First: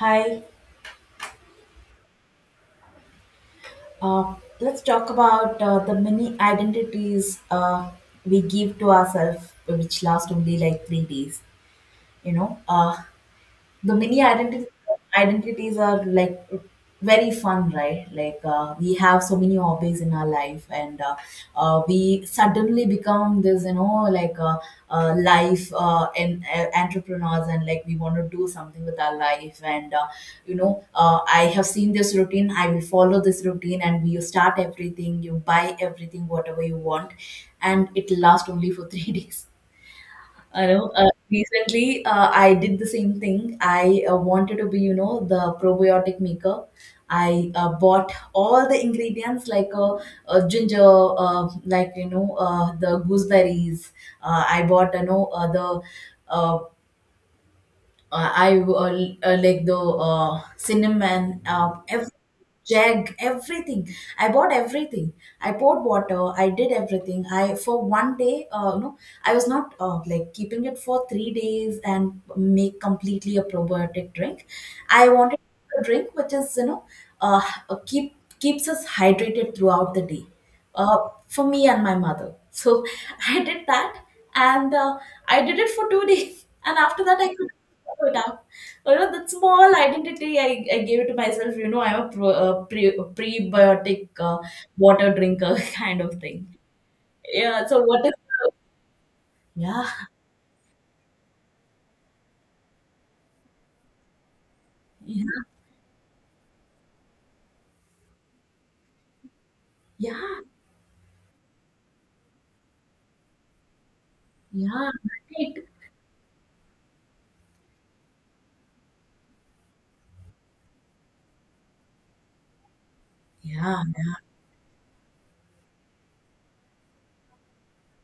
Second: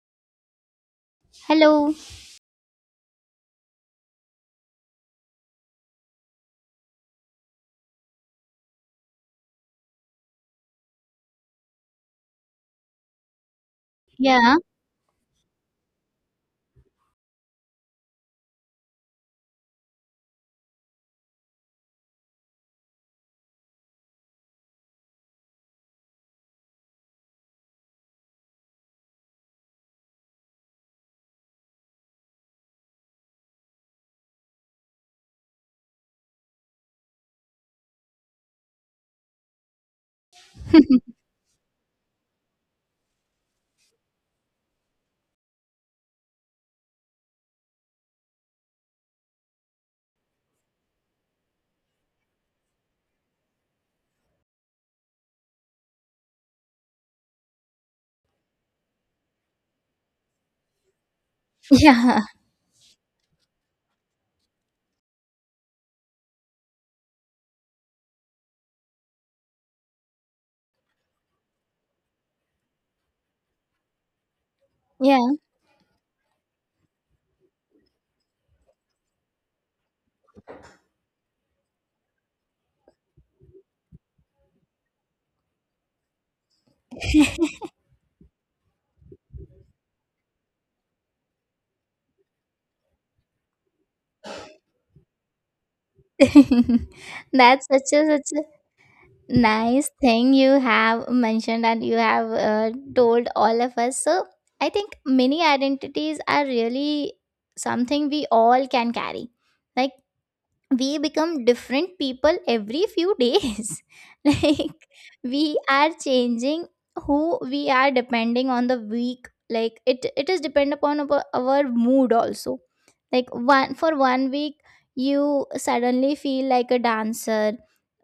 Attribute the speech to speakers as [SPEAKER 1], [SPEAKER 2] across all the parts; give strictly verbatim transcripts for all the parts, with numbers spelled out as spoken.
[SPEAKER 1] Hi,
[SPEAKER 2] Hello.
[SPEAKER 1] uh, let's talk about uh, the many identities uh, we give to ourselves, which last only like three days. You know, uh, the mini
[SPEAKER 2] Yeah.
[SPEAKER 1] identities identities are like very fun, right? Like uh, we have so many hobbies in our life, and uh, uh, we suddenly become this, you know like uh, uh, life, uh, and uh, entrepreneurs, and like we want to do something with our life. And uh, you know uh, I have seen this routine, I will follow this routine, and you start everything, you buy everything, whatever you want, and it lasts only for three days. I know. Uh, recently, uh, I did the same thing. I uh, wanted to be, you know, the probiotic maker. I uh, bought all the ingredients, like uh, uh, ginger, uh, like, you know, uh, the gooseberries. Uh, I bought, you know, uh, the uh, uh, I uh, uh, like the uh, cinnamon, uh, every
[SPEAKER 2] Yeah.
[SPEAKER 1] jug, everything. I bought everything. I poured water. I did everything. I for one day, uh, no, I was not uh, like keeping it for three days and make completely a probiotic drink. I
[SPEAKER 2] Yeah.
[SPEAKER 1] wanted a drink which is, you know, uh, uh, keep keeps us hydrated throughout the day. Uh, for me and my mother. So I did that, and uh, I did it for two days. And after that, I could put up. You know, that small identity I, I gave to myself, you know, I'm a pro, a pre, a prebiotic uh, water drinker kind of thing. Yeah,
[SPEAKER 2] That's
[SPEAKER 1] so
[SPEAKER 2] such a
[SPEAKER 1] what is?
[SPEAKER 2] such a
[SPEAKER 1] Yeah,
[SPEAKER 2] nice thing you have mentioned, and you have uh, told all of us. So I think
[SPEAKER 1] yeah,
[SPEAKER 2] many identities are really something we all can carry. Like
[SPEAKER 1] yeah,
[SPEAKER 2] we become different people every few days,
[SPEAKER 1] yeah,
[SPEAKER 2] like we
[SPEAKER 1] right.
[SPEAKER 2] are changing who we are depending on the week, like it it is depend upon our, our mood also, like one
[SPEAKER 1] Yeah,
[SPEAKER 2] for
[SPEAKER 1] yeah,
[SPEAKER 2] one week you suddenly feel like a dancer,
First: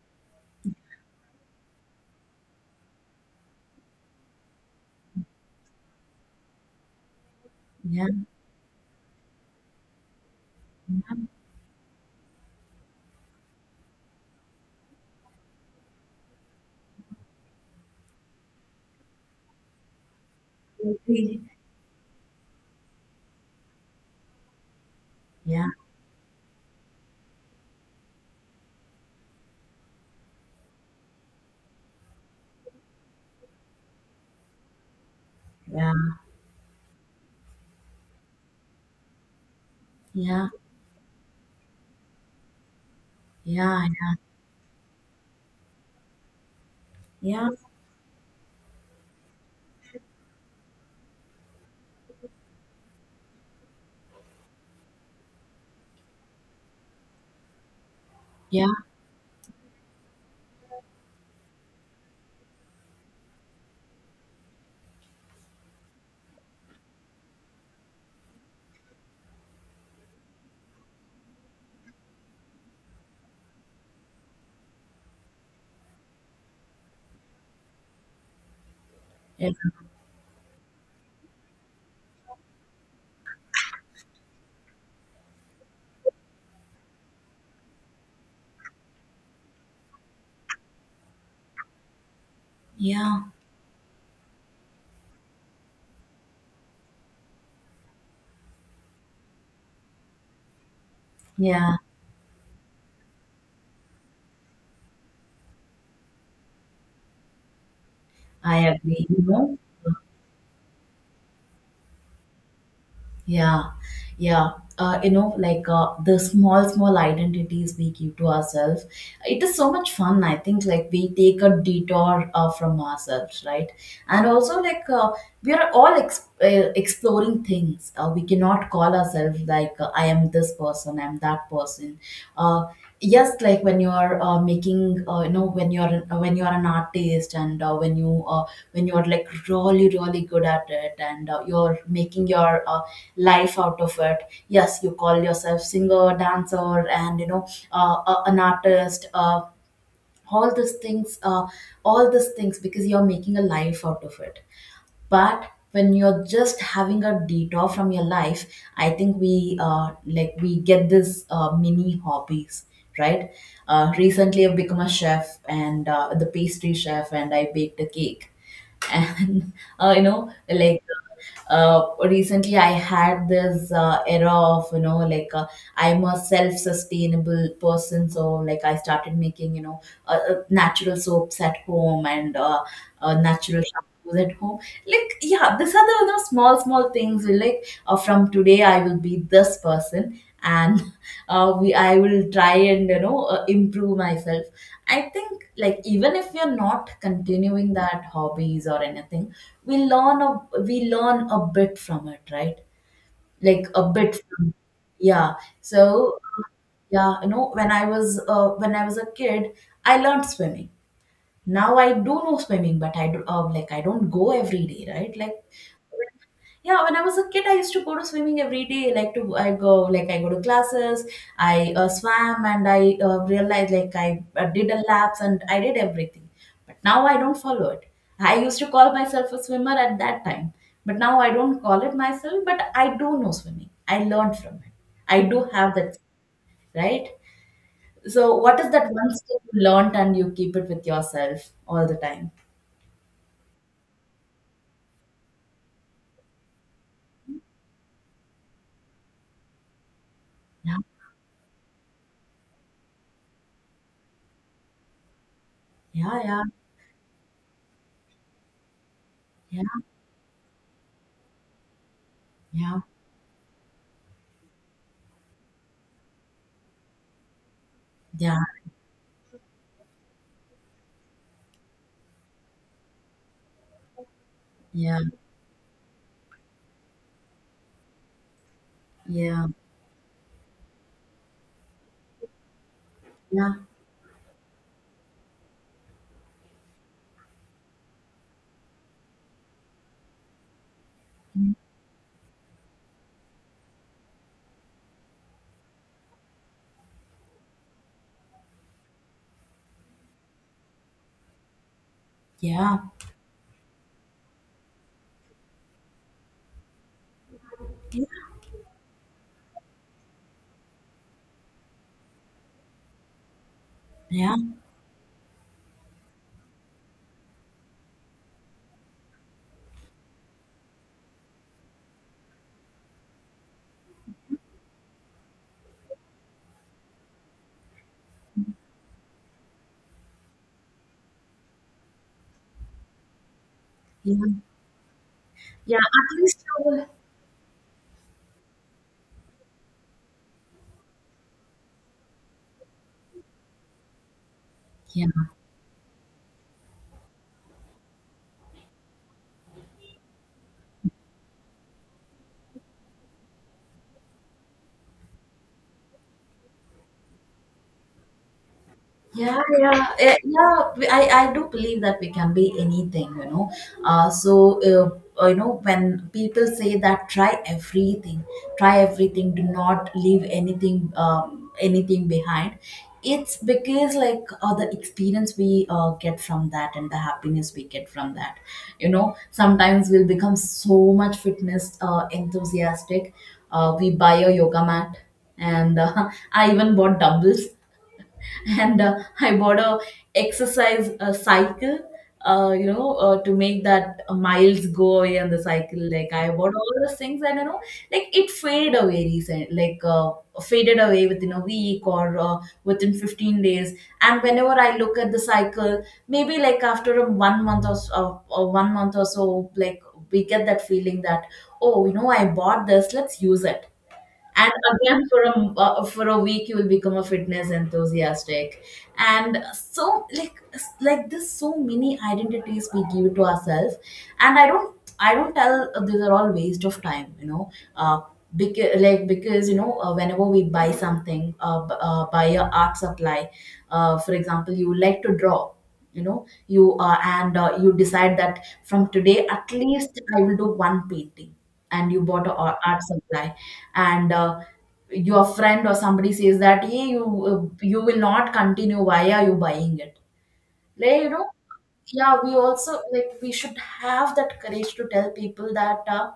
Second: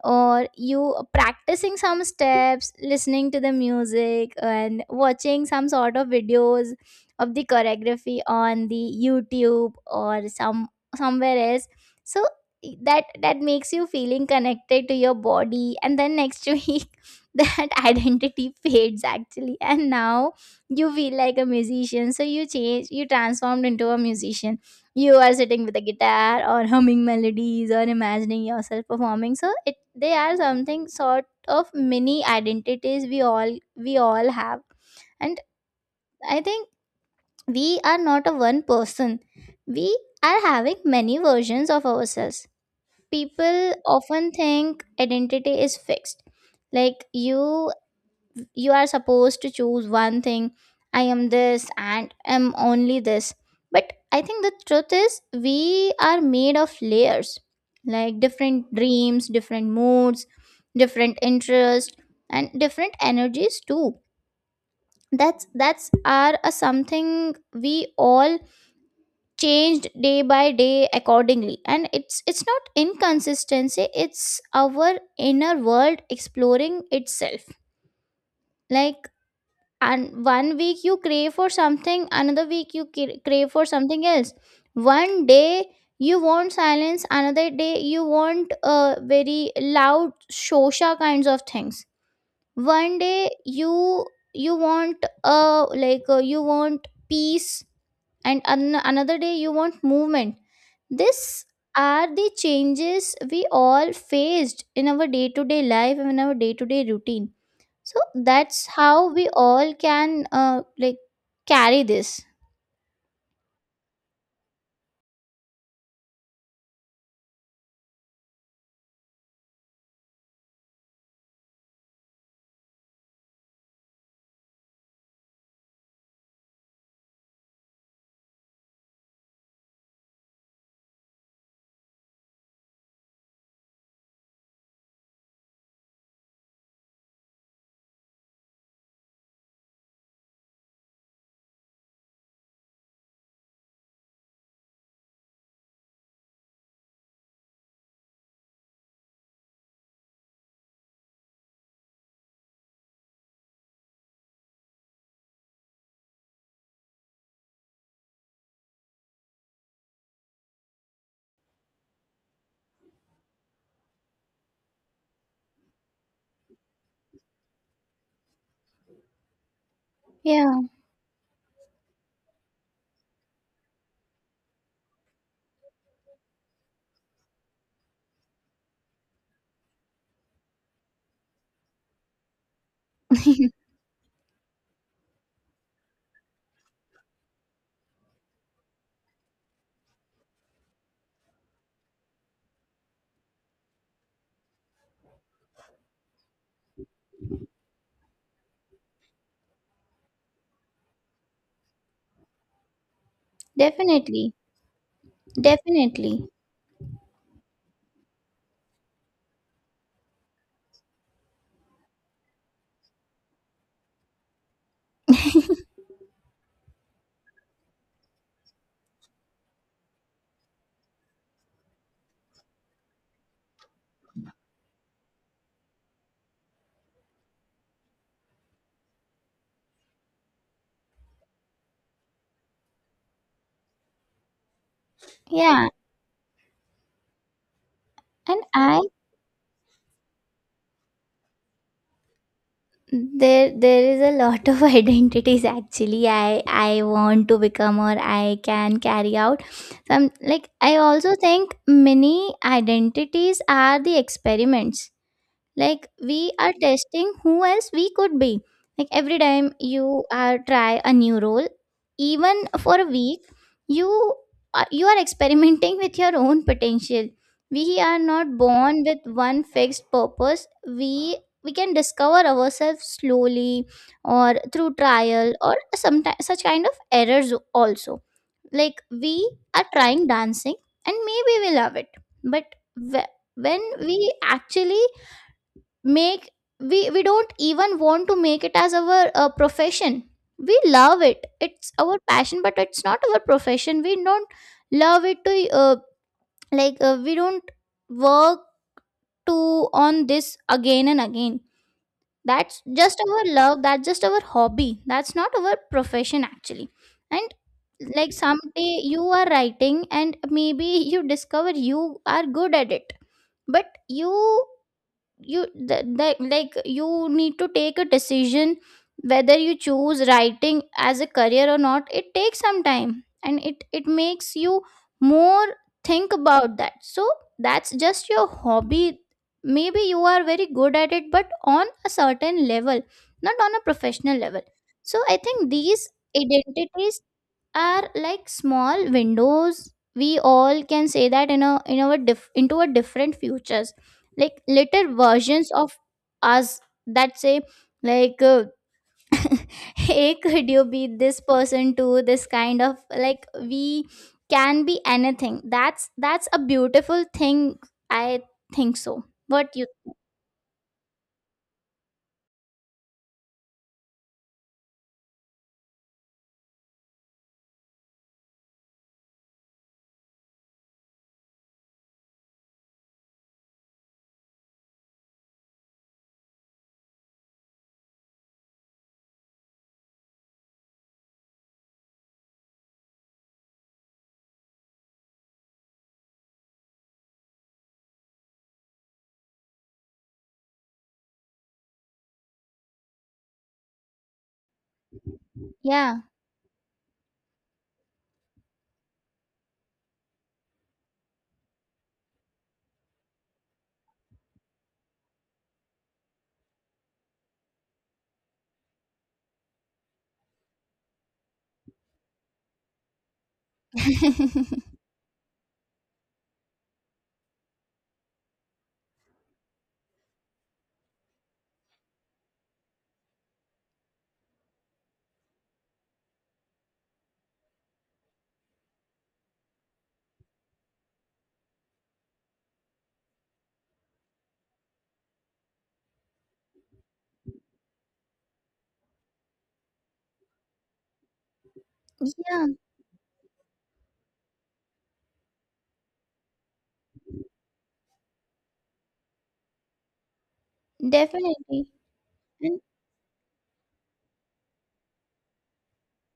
[SPEAKER 2] or you practicing some steps, listening to the music and watching some sort of videos of the
[SPEAKER 1] yeah,
[SPEAKER 2] choreography on the YouTube, or some
[SPEAKER 1] yeah,
[SPEAKER 2] somewhere else. So that that makes you feeling connected to your body, and then next week that identity fades actually, and now you feel like
[SPEAKER 1] okay.
[SPEAKER 2] a musician, so you change, you transformed into a musician. You are sitting
[SPEAKER 1] Yeah,
[SPEAKER 2] with a guitar or humming melodies or imagining yourself performing. So it, they are something sort of mini identities we all we all have. And
[SPEAKER 1] yeah,
[SPEAKER 2] I think we are not a one person, we
[SPEAKER 1] yeah,
[SPEAKER 2] are
[SPEAKER 1] yeah,
[SPEAKER 2] having many versions of ourselves. People
[SPEAKER 1] yeah,
[SPEAKER 2] often think identity is fixed, like you
[SPEAKER 1] yeah,
[SPEAKER 2] you are supposed to choose one thing: I am this, and am only this. But I think the truth is we are made of layers, like
[SPEAKER 1] yeah, yeah,
[SPEAKER 2] different dreams, different moods, different interests, and different energies too. That's that's are a something we all changed day by day accordingly, and it's it's not inconsistency, it's our inner world exploring itself. Like, and one week you crave for something, another week you cra- crave for something else. One day you want silence, another day you want uh, very loud shosha kinds of things. One
[SPEAKER 1] yeah,
[SPEAKER 2] day you you want uh like uh, you want peace, and an- another day you want movement. These
[SPEAKER 1] yeah,
[SPEAKER 2] are the changes we all faced in our day to day life and in our day to day routine. So
[SPEAKER 1] I
[SPEAKER 2] that's
[SPEAKER 1] agree,
[SPEAKER 2] how
[SPEAKER 1] you
[SPEAKER 2] we
[SPEAKER 1] know.
[SPEAKER 2] all can uh, like carry this.
[SPEAKER 1] Yeah, yeah. Uh, you know, like uh, the small, small identities we give to ourselves. It is so much fun. I think like we take a detour uh, from ourselves, right? And also, like uh, we are all ex- uh, exploring things. Uh, we cannot call ourselves like uh, I am this person, I'm that person. Uh, yes, like when you are uh, making, uh, you know, when you are an- uh, when you are an artist, and uh, when you uh, when you're like really really good at it, and uh, you're making your uh, life out of it, yes, you call yourself singer, dancer, and, you know, uh, uh, an artist, uh, all these things, uh, all these things, because you're making a life out of it. But when you're just having a detour from your life, I think we uh, like we get this uh, mini hobbies, right? Uh, recently I've become a chef and uh, the pastry chef, and I baked a cake. And uh, you know
[SPEAKER 2] Yeah.
[SPEAKER 1] like uh, recently I had this uh, era of, you know, like uh, I'm a self-sustainable person, so like I started making, you know, uh, uh, natural soaps at home, and uh, uh, natural shampoos at home. Like, yeah, these are the, you know, small small things, like uh, from today I will be this person. And uh, we I will try and, you know, uh, improve myself. I think like even if you're not continuing that hobbies or anything, we learn a we learn a bit from it, right? Like a bit
[SPEAKER 2] Definitely.
[SPEAKER 1] from, yeah. So,
[SPEAKER 2] Definitely.
[SPEAKER 1] yeah, you know, when I was uh, when I was a kid, I learned swimming. Now I do know swimming, but I do, uh, like I don't go every day, right? Like, yeah, when I was a kid, I used to go to swimming every day. Like to I go, like I go to classes. I uh, swam, and I uh, realized, like I uh, did a laps and I did everything. But now I don't follow it. I used to call myself a swimmer at that time, but now I don't call it myself. But I do know swimming. I learned from it. I do
[SPEAKER 2] Yeah,
[SPEAKER 1] have that, right? So
[SPEAKER 2] and
[SPEAKER 1] what is
[SPEAKER 2] I
[SPEAKER 1] that one skill you learned and you keep it with yourself all the time?
[SPEAKER 2] there there is a lot of identities actually i i want to become, or I can carry out some. Like
[SPEAKER 1] Yeah,
[SPEAKER 2] I also think many identities are the experiments, like we
[SPEAKER 1] yeah,
[SPEAKER 2] are testing who else we could be, like every time
[SPEAKER 1] yeah,
[SPEAKER 2] you are try a new role, even
[SPEAKER 1] yeah,
[SPEAKER 2] for a week, you are, you are experimenting with your own potential. We are not
[SPEAKER 1] yeah,
[SPEAKER 2] born with one fixed purpose, we we can discover ourselves slowly, or through
[SPEAKER 1] yeah,
[SPEAKER 2] trial or sometimes such kind of errors also. Like we
[SPEAKER 1] yeah, yeah,
[SPEAKER 2] are trying dancing, and maybe we love it. But wh-
[SPEAKER 1] yeah,
[SPEAKER 2] when we actually make, we we don't even want to make it as our uh, profession. We love it, it's our passion, but it's not our profession. We don't love it to uh, like uh, we don't work to on this again and again. That's
[SPEAKER 1] yeah,
[SPEAKER 2] just our love, that's just our hobby, that's not our profession actually. And like someday you are writing, and maybe you discover you are good at it, but
[SPEAKER 1] yeah, yeah,
[SPEAKER 2] you you th- like like you need to take a decision whether you choose writing as a career or not. It takes some time, and it it makes you more think about that. So that's just your hobby. Maybe you are very good at it, but on a certain level, not on a professional
[SPEAKER 1] yeah.
[SPEAKER 2] level. So I think
[SPEAKER 1] Yeah.
[SPEAKER 2] these
[SPEAKER 1] At least, I will-
[SPEAKER 2] identities are like small windows we all can say that in a, in our diff, into a different futures. Like little
[SPEAKER 1] yeah.
[SPEAKER 2] versions of us that say, like uh, hey, could you be this person too? This kind of, like we can be anything. That's that's a beautiful thing I think. So
[SPEAKER 1] Yeah,
[SPEAKER 2] what you—
[SPEAKER 1] yeah, eh, yeah. we- I, I do believe that we can be anything, you know. Uh, so, uh, uh, you know, when people say that try everything, try everything, do not leave anything, um, anything behind, it's because like uh, the experience we uh, get from that, and the happiness we get from that, you know, sometimes we'll become so much fitness uh, enthusiastic. Uh, we buy a yoga mat, and uh, I even bought dumbbells, and uh, I bought a exercise uh, cycle. Uh, you know, uh, to make that uh, miles go away on the cycle,
[SPEAKER 2] Yeah.
[SPEAKER 1] like I bought all those things, and you know, like it faded away recent, like uh, faded away within a week, or uh, within fifteen days. And whenever I look at the cycle, maybe like after a one month or so, or one month or so, like we get that feeling that, oh, you know, I bought this, let's use it. And again for a uh, for a week you will become a fitness enthusiastic, and so like like this, so many identities we give to ourselves. And i don't i don't tell uh, these are all waste of time, you know. uh, because like, because you know, uh, whenever we buy something uh, b- uh, buy a art supply, uh, for example you like to draw, you know, you uh, and uh, you decide that from today at least I will do one painting, and you bought a
[SPEAKER 2] Yeah.
[SPEAKER 1] a- art supply, and uh, your friend or somebody says that, hey, you uh, you will not continue, why are you buying it, like, you know.
[SPEAKER 2] Definitely.
[SPEAKER 1] Yeah, we also, like, we should have that courage to tell people that uh,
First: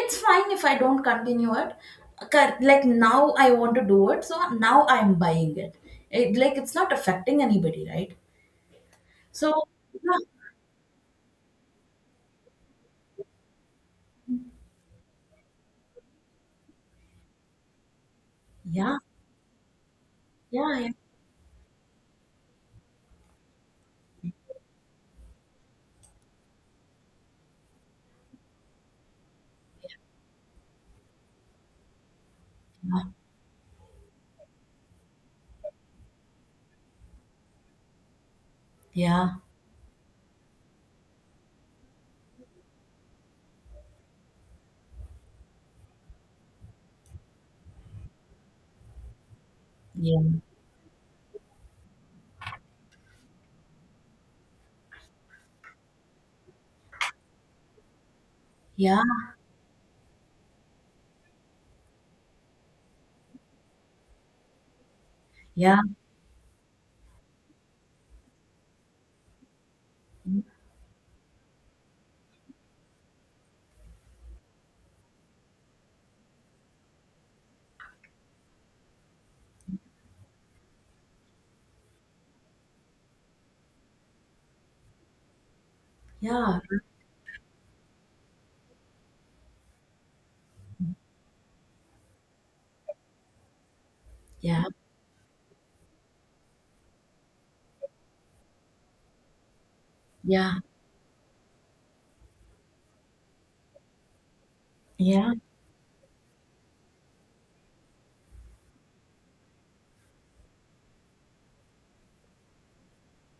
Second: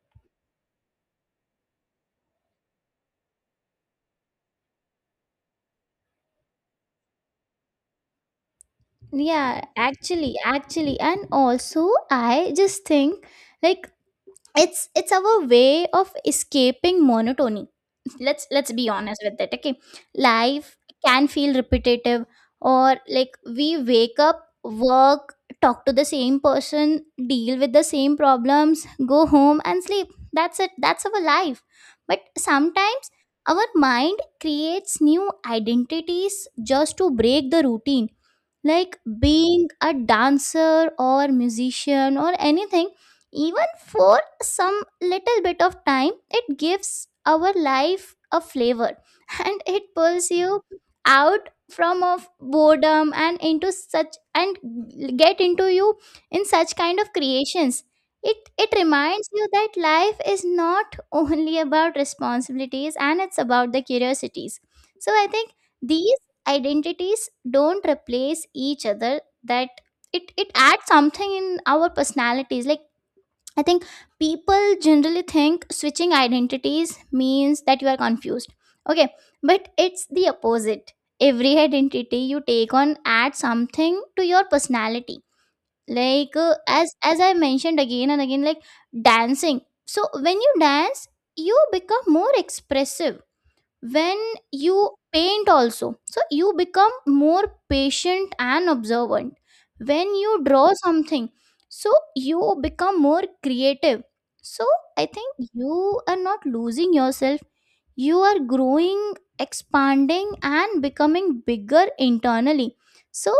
[SPEAKER 1] it's fine if I don't continue it. Cur- like now I want to do it, so now I'm buying it, it like it's not affecting anybody, right? So
[SPEAKER 2] Yeah,
[SPEAKER 1] yeah,
[SPEAKER 2] actually, actually, and also I just think like it's it's our way of escaping monotony. Let's let's be
[SPEAKER 1] yeah,
[SPEAKER 2] honest with it. Okay, life
[SPEAKER 1] yeah,
[SPEAKER 2] can feel repetitive, or like we wake up, work, talk to the same person, deal with the same problems, go home and sleep. That's it, that's our life. But sometimes our mind creates new identities just to break the routine, like
[SPEAKER 1] yeah,
[SPEAKER 2] being a dancer or musician or anything, even for some little bit of time, it gives our life a flavor. And it
[SPEAKER 1] yeah,
[SPEAKER 2] pulls you out from of boredom and into such and get into you in such kind of creations. It it
[SPEAKER 1] yeah,
[SPEAKER 2] reminds you that life is not only about responsibilities, and it's about the curiosities. So I think
[SPEAKER 1] yeah,
[SPEAKER 2] these identities don't replace each other, that it it adds something in our personalities. Like I think people generally think switching identities means that you are confused. Okay, but it's the opposite. Every identity you take on adds something to your personality. Like uh,
[SPEAKER 1] yeah,
[SPEAKER 2] as as I mentioned again and again, like dancing. So when you dance, you become more expressive. When
[SPEAKER 1] yeah,
[SPEAKER 2] you paint also, so you become more patient and observant. When you
[SPEAKER 1] yeah,
[SPEAKER 2] draw something, so you become more creative. So I
[SPEAKER 1] yeah, yeah,
[SPEAKER 2] think you are not losing yourself, you are growing, expanding and becoming bigger internally. So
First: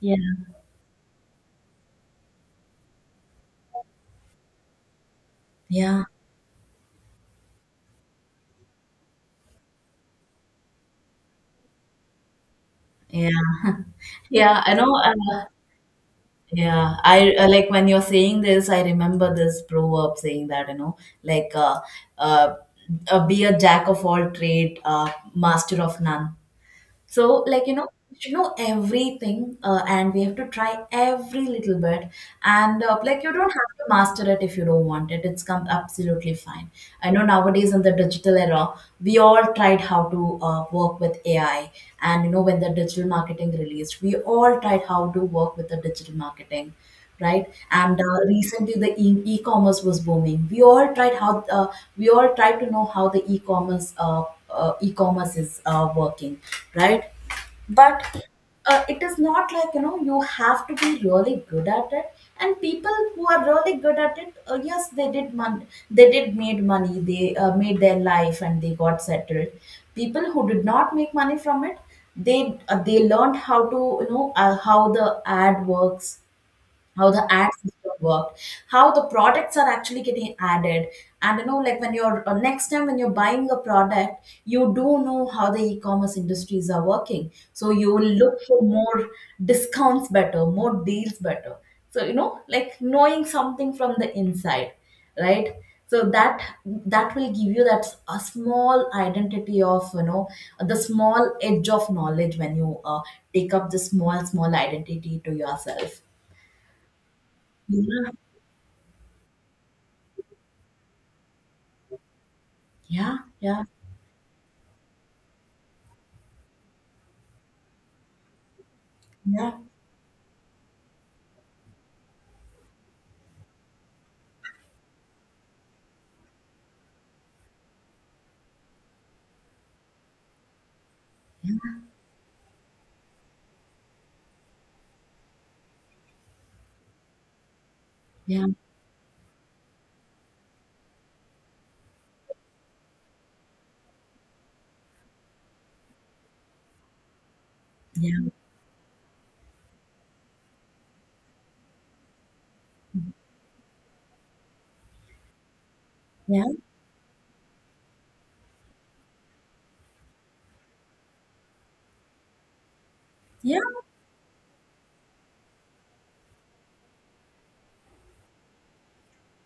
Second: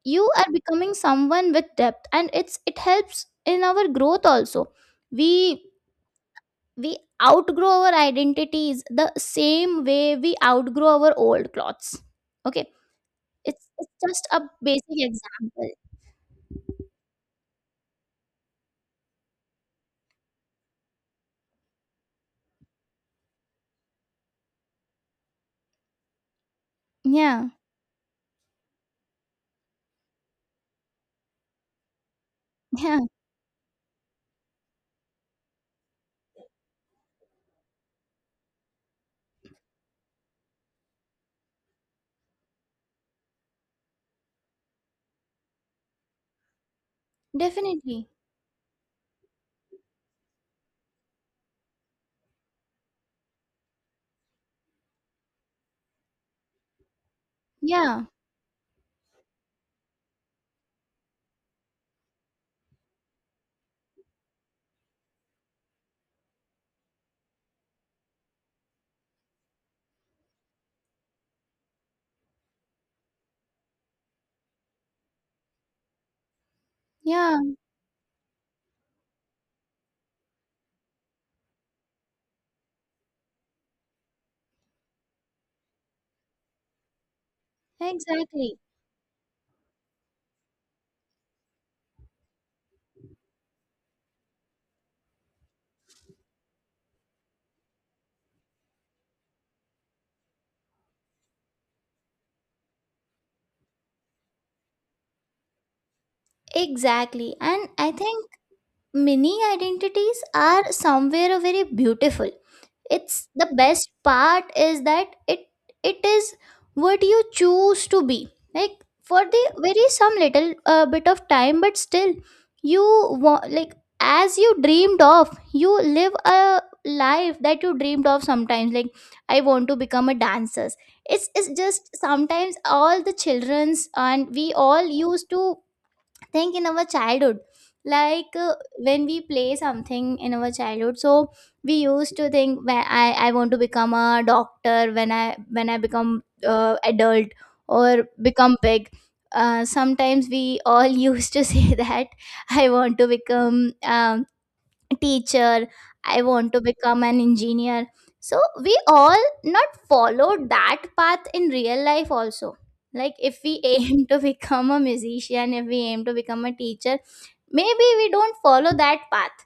[SPEAKER 1] yeah,
[SPEAKER 2] you are becoming someone with depth, and it's it helps in our growth also. we
[SPEAKER 1] yeah,
[SPEAKER 2] we outgrow our identities the same way we outgrow our old clothes. Okay,
[SPEAKER 1] yeah.
[SPEAKER 2] it's, it's just a
[SPEAKER 1] Yeah, I know.
[SPEAKER 2] basic
[SPEAKER 1] Uh,
[SPEAKER 2] example.
[SPEAKER 1] yeah, I uh, like when you're saying this, I remember this proverb saying that, you know, like, uh, uh, uh, be a jack of all trade, uh, master of none. So,
[SPEAKER 2] Yeah.
[SPEAKER 1] like, you know, we should know everything, uh, and we have to try every little bit. And uh,
[SPEAKER 2] Yeah.
[SPEAKER 1] like, you don't have to master it if you don't want it. It's come absolutely fine. I know, nowadays in the digital era, we all tried how to uh, work with A I. And, you know, when the digital marketing released, we all tried how to work with the digital marketing, right? And
[SPEAKER 2] Definitely.
[SPEAKER 1] uh, recently the e- e-commerce was booming, we all tried how uh, we all tried to know how the e-commerce uh, uh, e-commerce is uh, working, right?
[SPEAKER 2] Yeah.
[SPEAKER 1] But uh, it is not like, you know, you have to be really good at it. And people who are really good at it, uh, yes, they did mon- they did made money, they uh, made their life and they got settled. People who did not make money from it, they uh, they learned how to, you know, uh, how the ad works, how the
[SPEAKER 2] Yeah.
[SPEAKER 1] ad system worked, how the products are actually getting added. And you know, like when you're uh, next time when you're buying a product, you do know how the e-commerce industries are working. So you will look
[SPEAKER 2] Exactly.
[SPEAKER 1] for more discounts better, more deals better. So you know, like knowing something from the inside, right? So that, that will give you that s- a small identity of, you know, the small edge of knowledge when you uh, take up the small small identity to yourself.
[SPEAKER 2] Exactly. And I
[SPEAKER 1] Yeah.
[SPEAKER 2] think many identities are somewhere very beautiful.
[SPEAKER 1] Yeah,
[SPEAKER 2] It's the
[SPEAKER 1] yeah,
[SPEAKER 2] best part is that it it is what you choose to be. Like for the
[SPEAKER 1] yeah,
[SPEAKER 2] very some little uh, bit of time, but still you want, like as you dreamed of, you live a life that you dreamed of sometimes. Like I want to become a dancer. It's, it's just sometimes all the children's, and we all used to think in our childhood like
[SPEAKER 1] yeah,
[SPEAKER 2] uh, when we play something in our childhood, so we used to think where i i want to become a doctor when I when I become uh, adult, or
[SPEAKER 1] yeah,
[SPEAKER 2] become big. Uh, sometimes we all used to say that I want to become um, teacher, I
[SPEAKER 1] yeah,
[SPEAKER 2] want to become an engineer. So we all not followed that path in real life also. Like if we aim to become a musician, if we aim to become a teacher, maybe we don't follow that path.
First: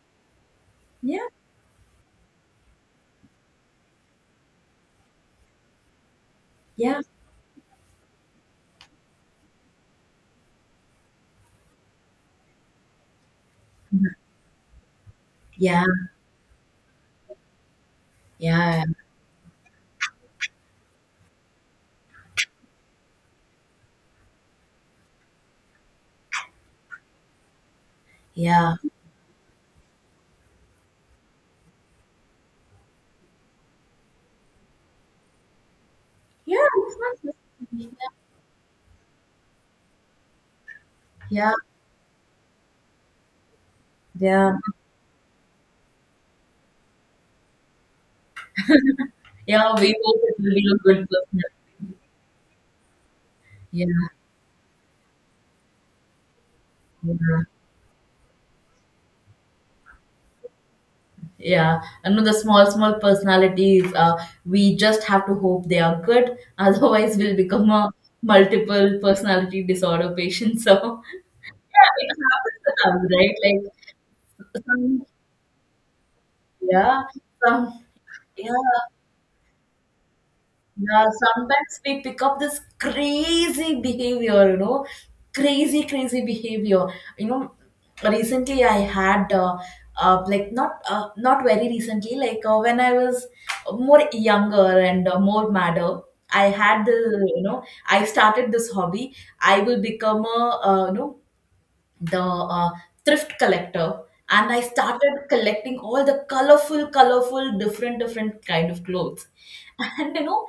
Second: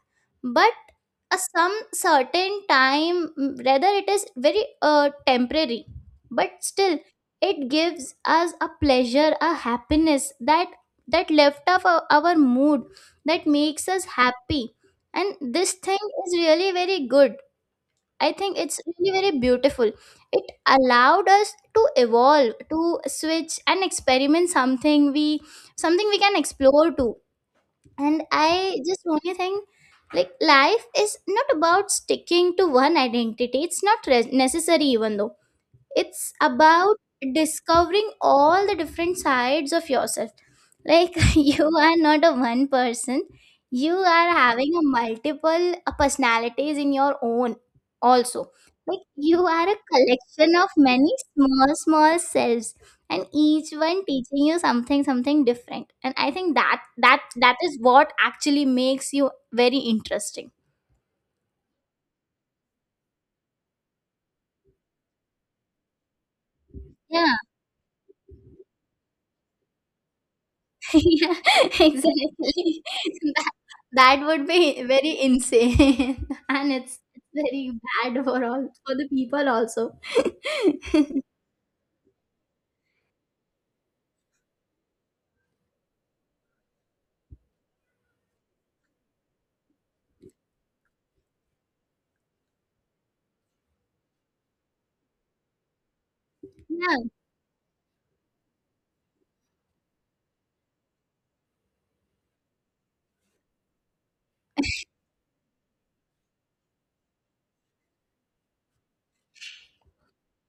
[SPEAKER 2] But
[SPEAKER 1] yeah,
[SPEAKER 2] a some certain time, mm, whether it is very uh, temporary, but still
[SPEAKER 1] yeah,
[SPEAKER 2] it gives us a pleasure, a happiness, that that lift up our, our mood, that makes us happy. And this
[SPEAKER 1] yeah,
[SPEAKER 2] thing is really very good, I think.
[SPEAKER 1] yeah,
[SPEAKER 2] It's
[SPEAKER 1] yeah,
[SPEAKER 2] really very beautiful. It allowed us to evolve, to switch and experiment something we something we can explore too. And
[SPEAKER 1] yeah,
[SPEAKER 2] I just only think like life is not about sticking to one identity. It's not re- necessary, even though it's
[SPEAKER 1] yeah,
[SPEAKER 2] about
[SPEAKER 1] exactly. Yeah,
[SPEAKER 2] discovering all the different sides of yourself. Like
[SPEAKER 1] yeah,
[SPEAKER 2] you are not a one person, you are
[SPEAKER 1] yeah.
[SPEAKER 2] having a multiple uh, personalities in your own also. Like you are
[SPEAKER 1] Yeah,
[SPEAKER 2] a
[SPEAKER 1] we hope it will
[SPEAKER 2] collection
[SPEAKER 1] be
[SPEAKER 2] of
[SPEAKER 1] a good
[SPEAKER 2] many
[SPEAKER 1] person.
[SPEAKER 2] small small selves, and each
[SPEAKER 1] Yeah,
[SPEAKER 2] one teaching you something something different. And I think that that
[SPEAKER 1] yeah,
[SPEAKER 2] that is what actually makes you very interesting.
[SPEAKER 1] yeah. I know, the small, small personalities, uh, we just have to hope they are good. Otherwise,
[SPEAKER 2] Yeah.
[SPEAKER 1] we'll become a multiple personality disorder patient. So,
[SPEAKER 2] Yeah,
[SPEAKER 1] yeah, it happens to
[SPEAKER 2] exactly.
[SPEAKER 1] us, right?
[SPEAKER 2] That,
[SPEAKER 1] Like,
[SPEAKER 2] that would be
[SPEAKER 1] some,
[SPEAKER 2] very insane, and it's
[SPEAKER 1] yeah,
[SPEAKER 2] very
[SPEAKER 1] some,
[SPEAKER 2] bad for
[SPEAKER 1] yeah.
[SPEAKER 2] all for the people also.
[SPEAKER 1] Yeah, sometimes we pick up this crazy behavior, you know, crazy, crazy behavior. You know, recently I had, uh, uh, like not, uh, not very recently, like uh, when I was more younger and uh, more madder, I had
[SPEAKER 2] Yeah.
[SPEAKER 1] the, you know, I started this hobby. I will become a, uh, you know, the uh, thrift collector. And I started collecting all the colorful, colorful, different, different kind of clothes. And you know,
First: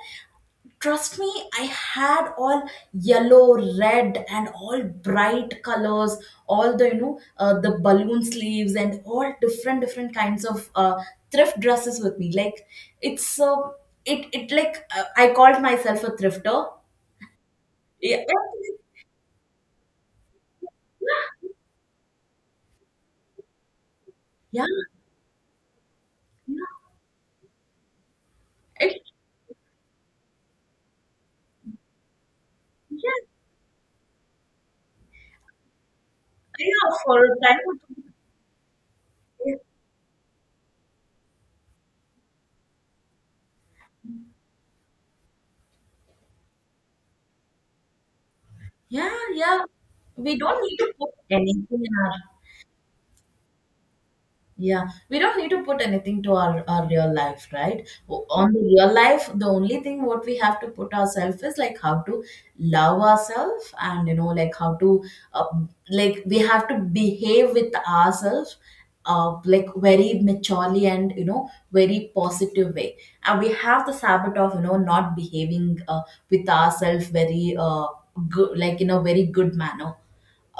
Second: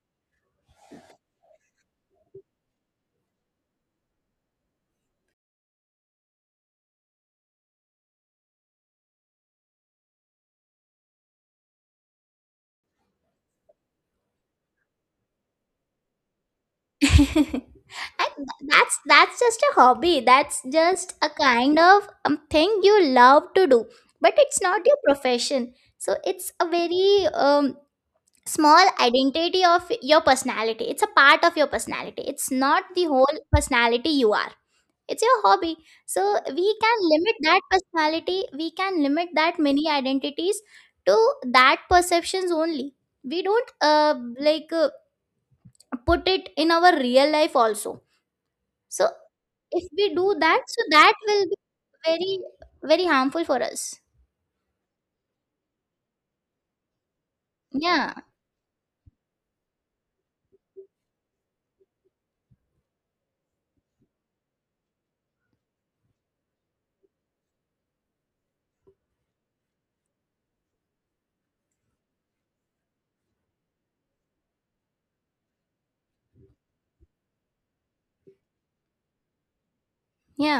[SPEAKER 1] trust me, I had all yellow, red, and all bright colors, all the, you know, uh, the balloon sleeves and all different, different kinds of uh, thrift dresses with me. Like, it's uh, it it like uh, I called myself a thrifter, yeah.
[SPEAKER 2] And that's that's just a hobby. That's just a kind of um, thing you love to do, but it's
[SPEAKER 1] Yeah,
[SPEAKER 2] not your profession. So it's
[SPEAKER 1] yeah.
[SPEAKER 2] a very um, small
[SPEAKER 1] It,
[SPEAKER 2] identity of your personality. It's a part of your personality. It's not the
[SPEAKER 1] yeah,
[SPEAKER 2] whole personality you are. It's your hobby. So we
[SPEAKER 1] yeah,
[SPEAKER 2] can
[SPEAKER 1] for a
[SPEAKER 2] limit
[SPEAKER 1] time,
[SPEAKER 2] that personality, we can limit that many identities to that perceptions only. We don't uh, like uh, put it in our real life also. So
[SPEAKER 1] yeah, yeah,
[SPEAKER 2] if we do
[SPEAKER 1] we don't
[SPEAKER 2] that,
[SPEAKER 1] need
[SPEAKER 2] so
[SPEAKER 1] to put
[SPEAKER 2] that will be
[SPEAKER 1] anything in our.
[SPEAKER 2] very very harmful for us.
[SPEAKER 1] Yeah, we don't need to put anything to our, our real life, right?
[SPEAKER 2] Yeah.
[SPEAKER 1] O- On the real life, the only thing what we have to put ourselves is, like, how to love ourselves, and you know, like how to uh, like we have to behave with ourselves uh, like very maturely, and you know, very positive way. And we have this habit of, you know, not behaving uh, with ourselves very uh, good, like in a very good manner.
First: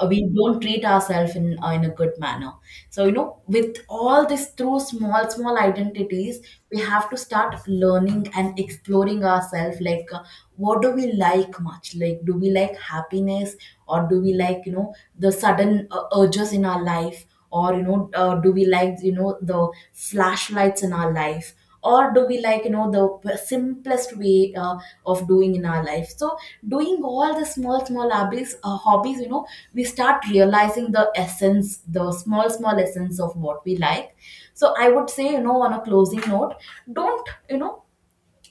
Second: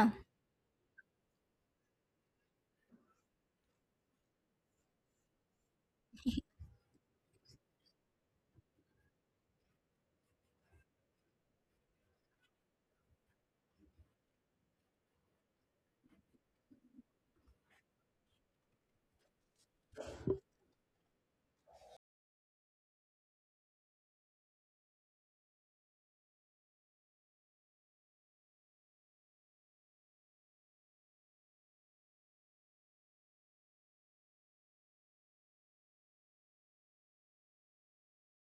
[SPEAKER 1] uh, We don't treat ourselves in uh, in a good manner. So, you know, with all this, through small small identities, we have to start learning and exploring ourselves, like uh, what do we like much, like do we like happiness, or do we like, you know, the sudden uh, urges in our life, or, you know, uh, do we like, you know, the flashlights in our life, or do we like, you know, the simplest way uh, of doing in our life. So doing all the small small hobbies uh, hobbies, you know, we start realizing the essence, the small small essence of what we like. So I would say, you know, on a closing note, don't, you know,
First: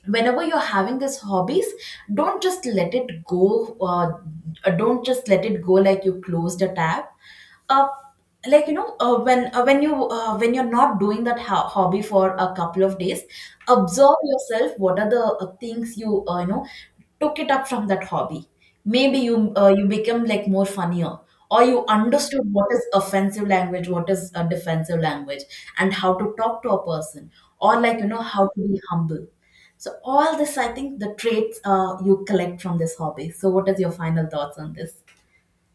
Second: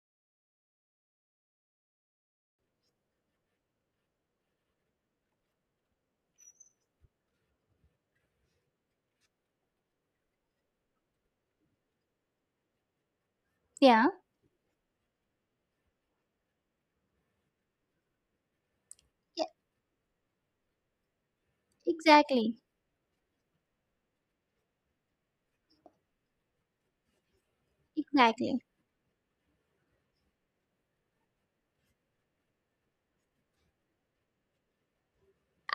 [SPEAKER 1] whenever you're having these hobbies, don't just let it go, uh, don't just let it go like you closed a tab, uh, like you know, uh, when uh, when you uh, when you're not doing that ho- hobby for a couple of days,
[SPEAKER 2] Yeah,
[SPEAKER 1] observe yourself what are the uh, things you uh, you know, took it up from that hobby. Maybe
[SPEAKER 2] yeah.
[SPEAKER 1] you uh, you become like more funnier, or you understood
[SPEAKER 2] Exactly.
[SPEAKER 1] what is offensive language, what is a defensive language, and how to talk to a person, or like you know, how
[SPEAKER 2] Exactly.
[SPEAKER 1] to be humble. So all this, I think, the traits uh, you collect from this hobby. So what is your final thoughts on this?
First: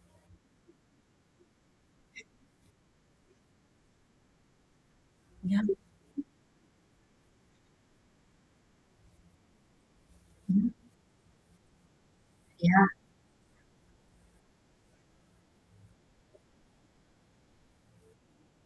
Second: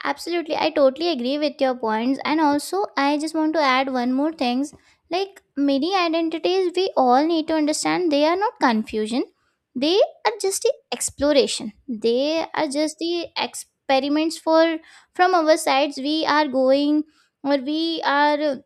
[SPEAKER 2] Absolutely, I totally agree with your points, and also I just want to add one more things. Like
[SPEAKER 1] Yeah,
[SPEAKER 2] many identities, we all need to understand they are not confusion. They are just the exploration. They are
[SPEAKER 1] yeah,
[SPEAKER 2] just the experiments for from our sides we are going, or we are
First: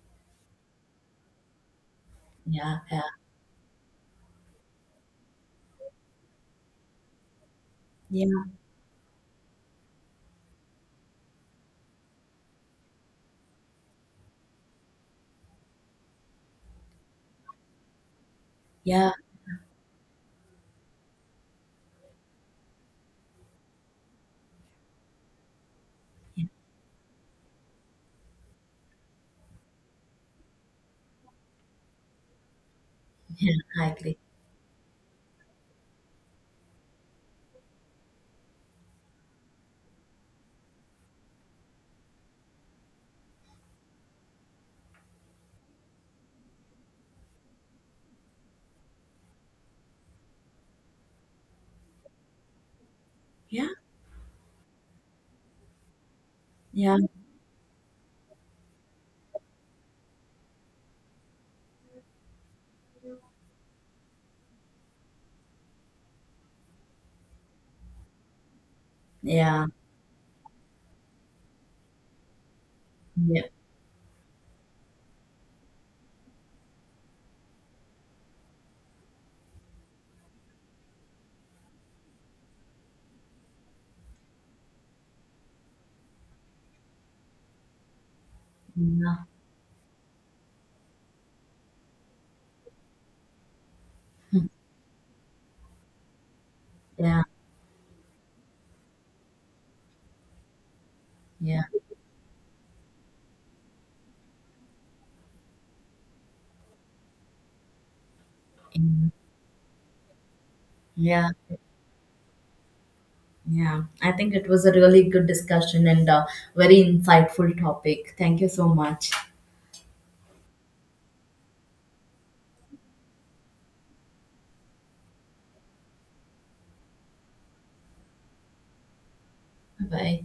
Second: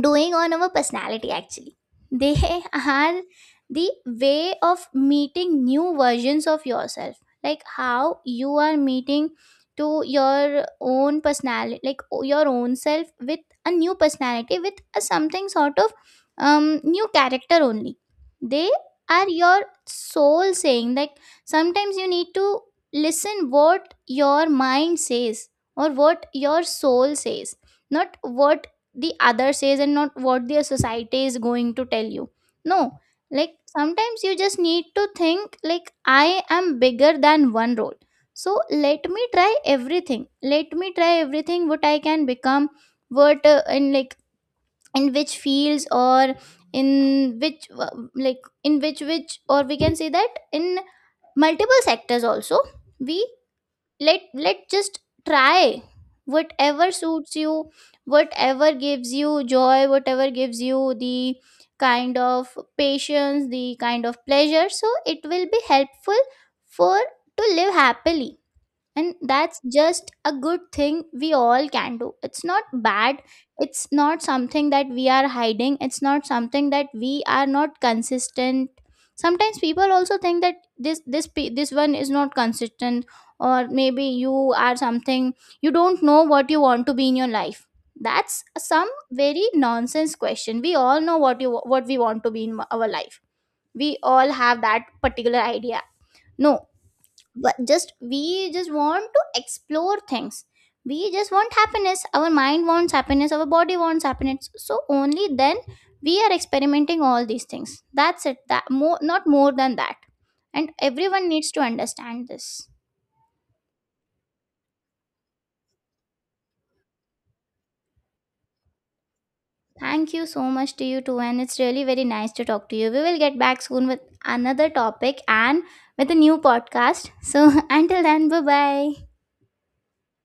[SPEAKER 2] doing on our personality actually. They
[SPEAKER 1] yeah, yeah,
[SPEAKER 2] are the way of meeting new versions of yourself. Like how
[SPEAKER 1] yeah.
[SPEAKER 2] you are meeting to your own personality, like o- your own self with a new personality, with a something sort of um new character only. They
[SPEAKER 1] Yeah,
[SPEAKER 2] are your soul saying, like sometimes you need to listen what your mind says or what
[SPEAKER 1] yeah,
[SPEAKER 2] your soul says, not what the other says, and not what their society is going to tell you. No. Like
[SPEAKER 1] yeah, I agree.
[SPEAKER 2] sometimes you just need to think like I am bigger than one role. So let me try everything let me try everything what I can become. What uh, in like, in which fields, or in which uh, like in which which, or we can say that in multiple sectors also. We
[SPEAKER 1] Yeah.
[SPEAKER 2] let let just try whatever
[SPEAKER 1] Yeah,
[SPEAKER 2] suits you, whatever gives you joy, whatever gives you the kind of patience, the kind of pleasure. So it will be helpful for to live happily. And that's
[SPEAKER 1] yeah,
[SPEAKER 2] just a good thing we all can do, it's not bad.
[SPEAKER 1] yeah,
[SPEAKER 2] It's not something that we are hiding, it's not something that we are not consistent. Sometimes people also think that this this pe- this one is not consistent, or maybe you are something, you don't know what you want to be in your life. That's some
[SPEAKER 1] yeah,
[SPEAKER 2] very nonsense question. We all know what you, what we want to be in our life. We all have that particular idea. No.
[SPEAKER 1] yeah,
[SPEAKER 2] But just we just want to explore things. We just want
[SPEAKER 1] yeah,
[SPEAKER 2] happiness, our mind wants happiness, our body wants happiness, so only then we are experimenting all these things. That's it. That more,
[SPEAKER 1] mm,
[SPEAKER 2] not more than that. And
[SPEAKER 1] yeah,
[SPEAKER 2] everyone needs to understand this.
[SPEAKER 1] yeah. I think it was a really good discussion and a very insightful topic. Thank you so much.
[SPEAKER 2] Thank you so much to you too, and it's really very nice to talk to you. We will get back soon with another topic and with a new podcast. So until then, bye bye.
[SPEAKER 1] Bye bye.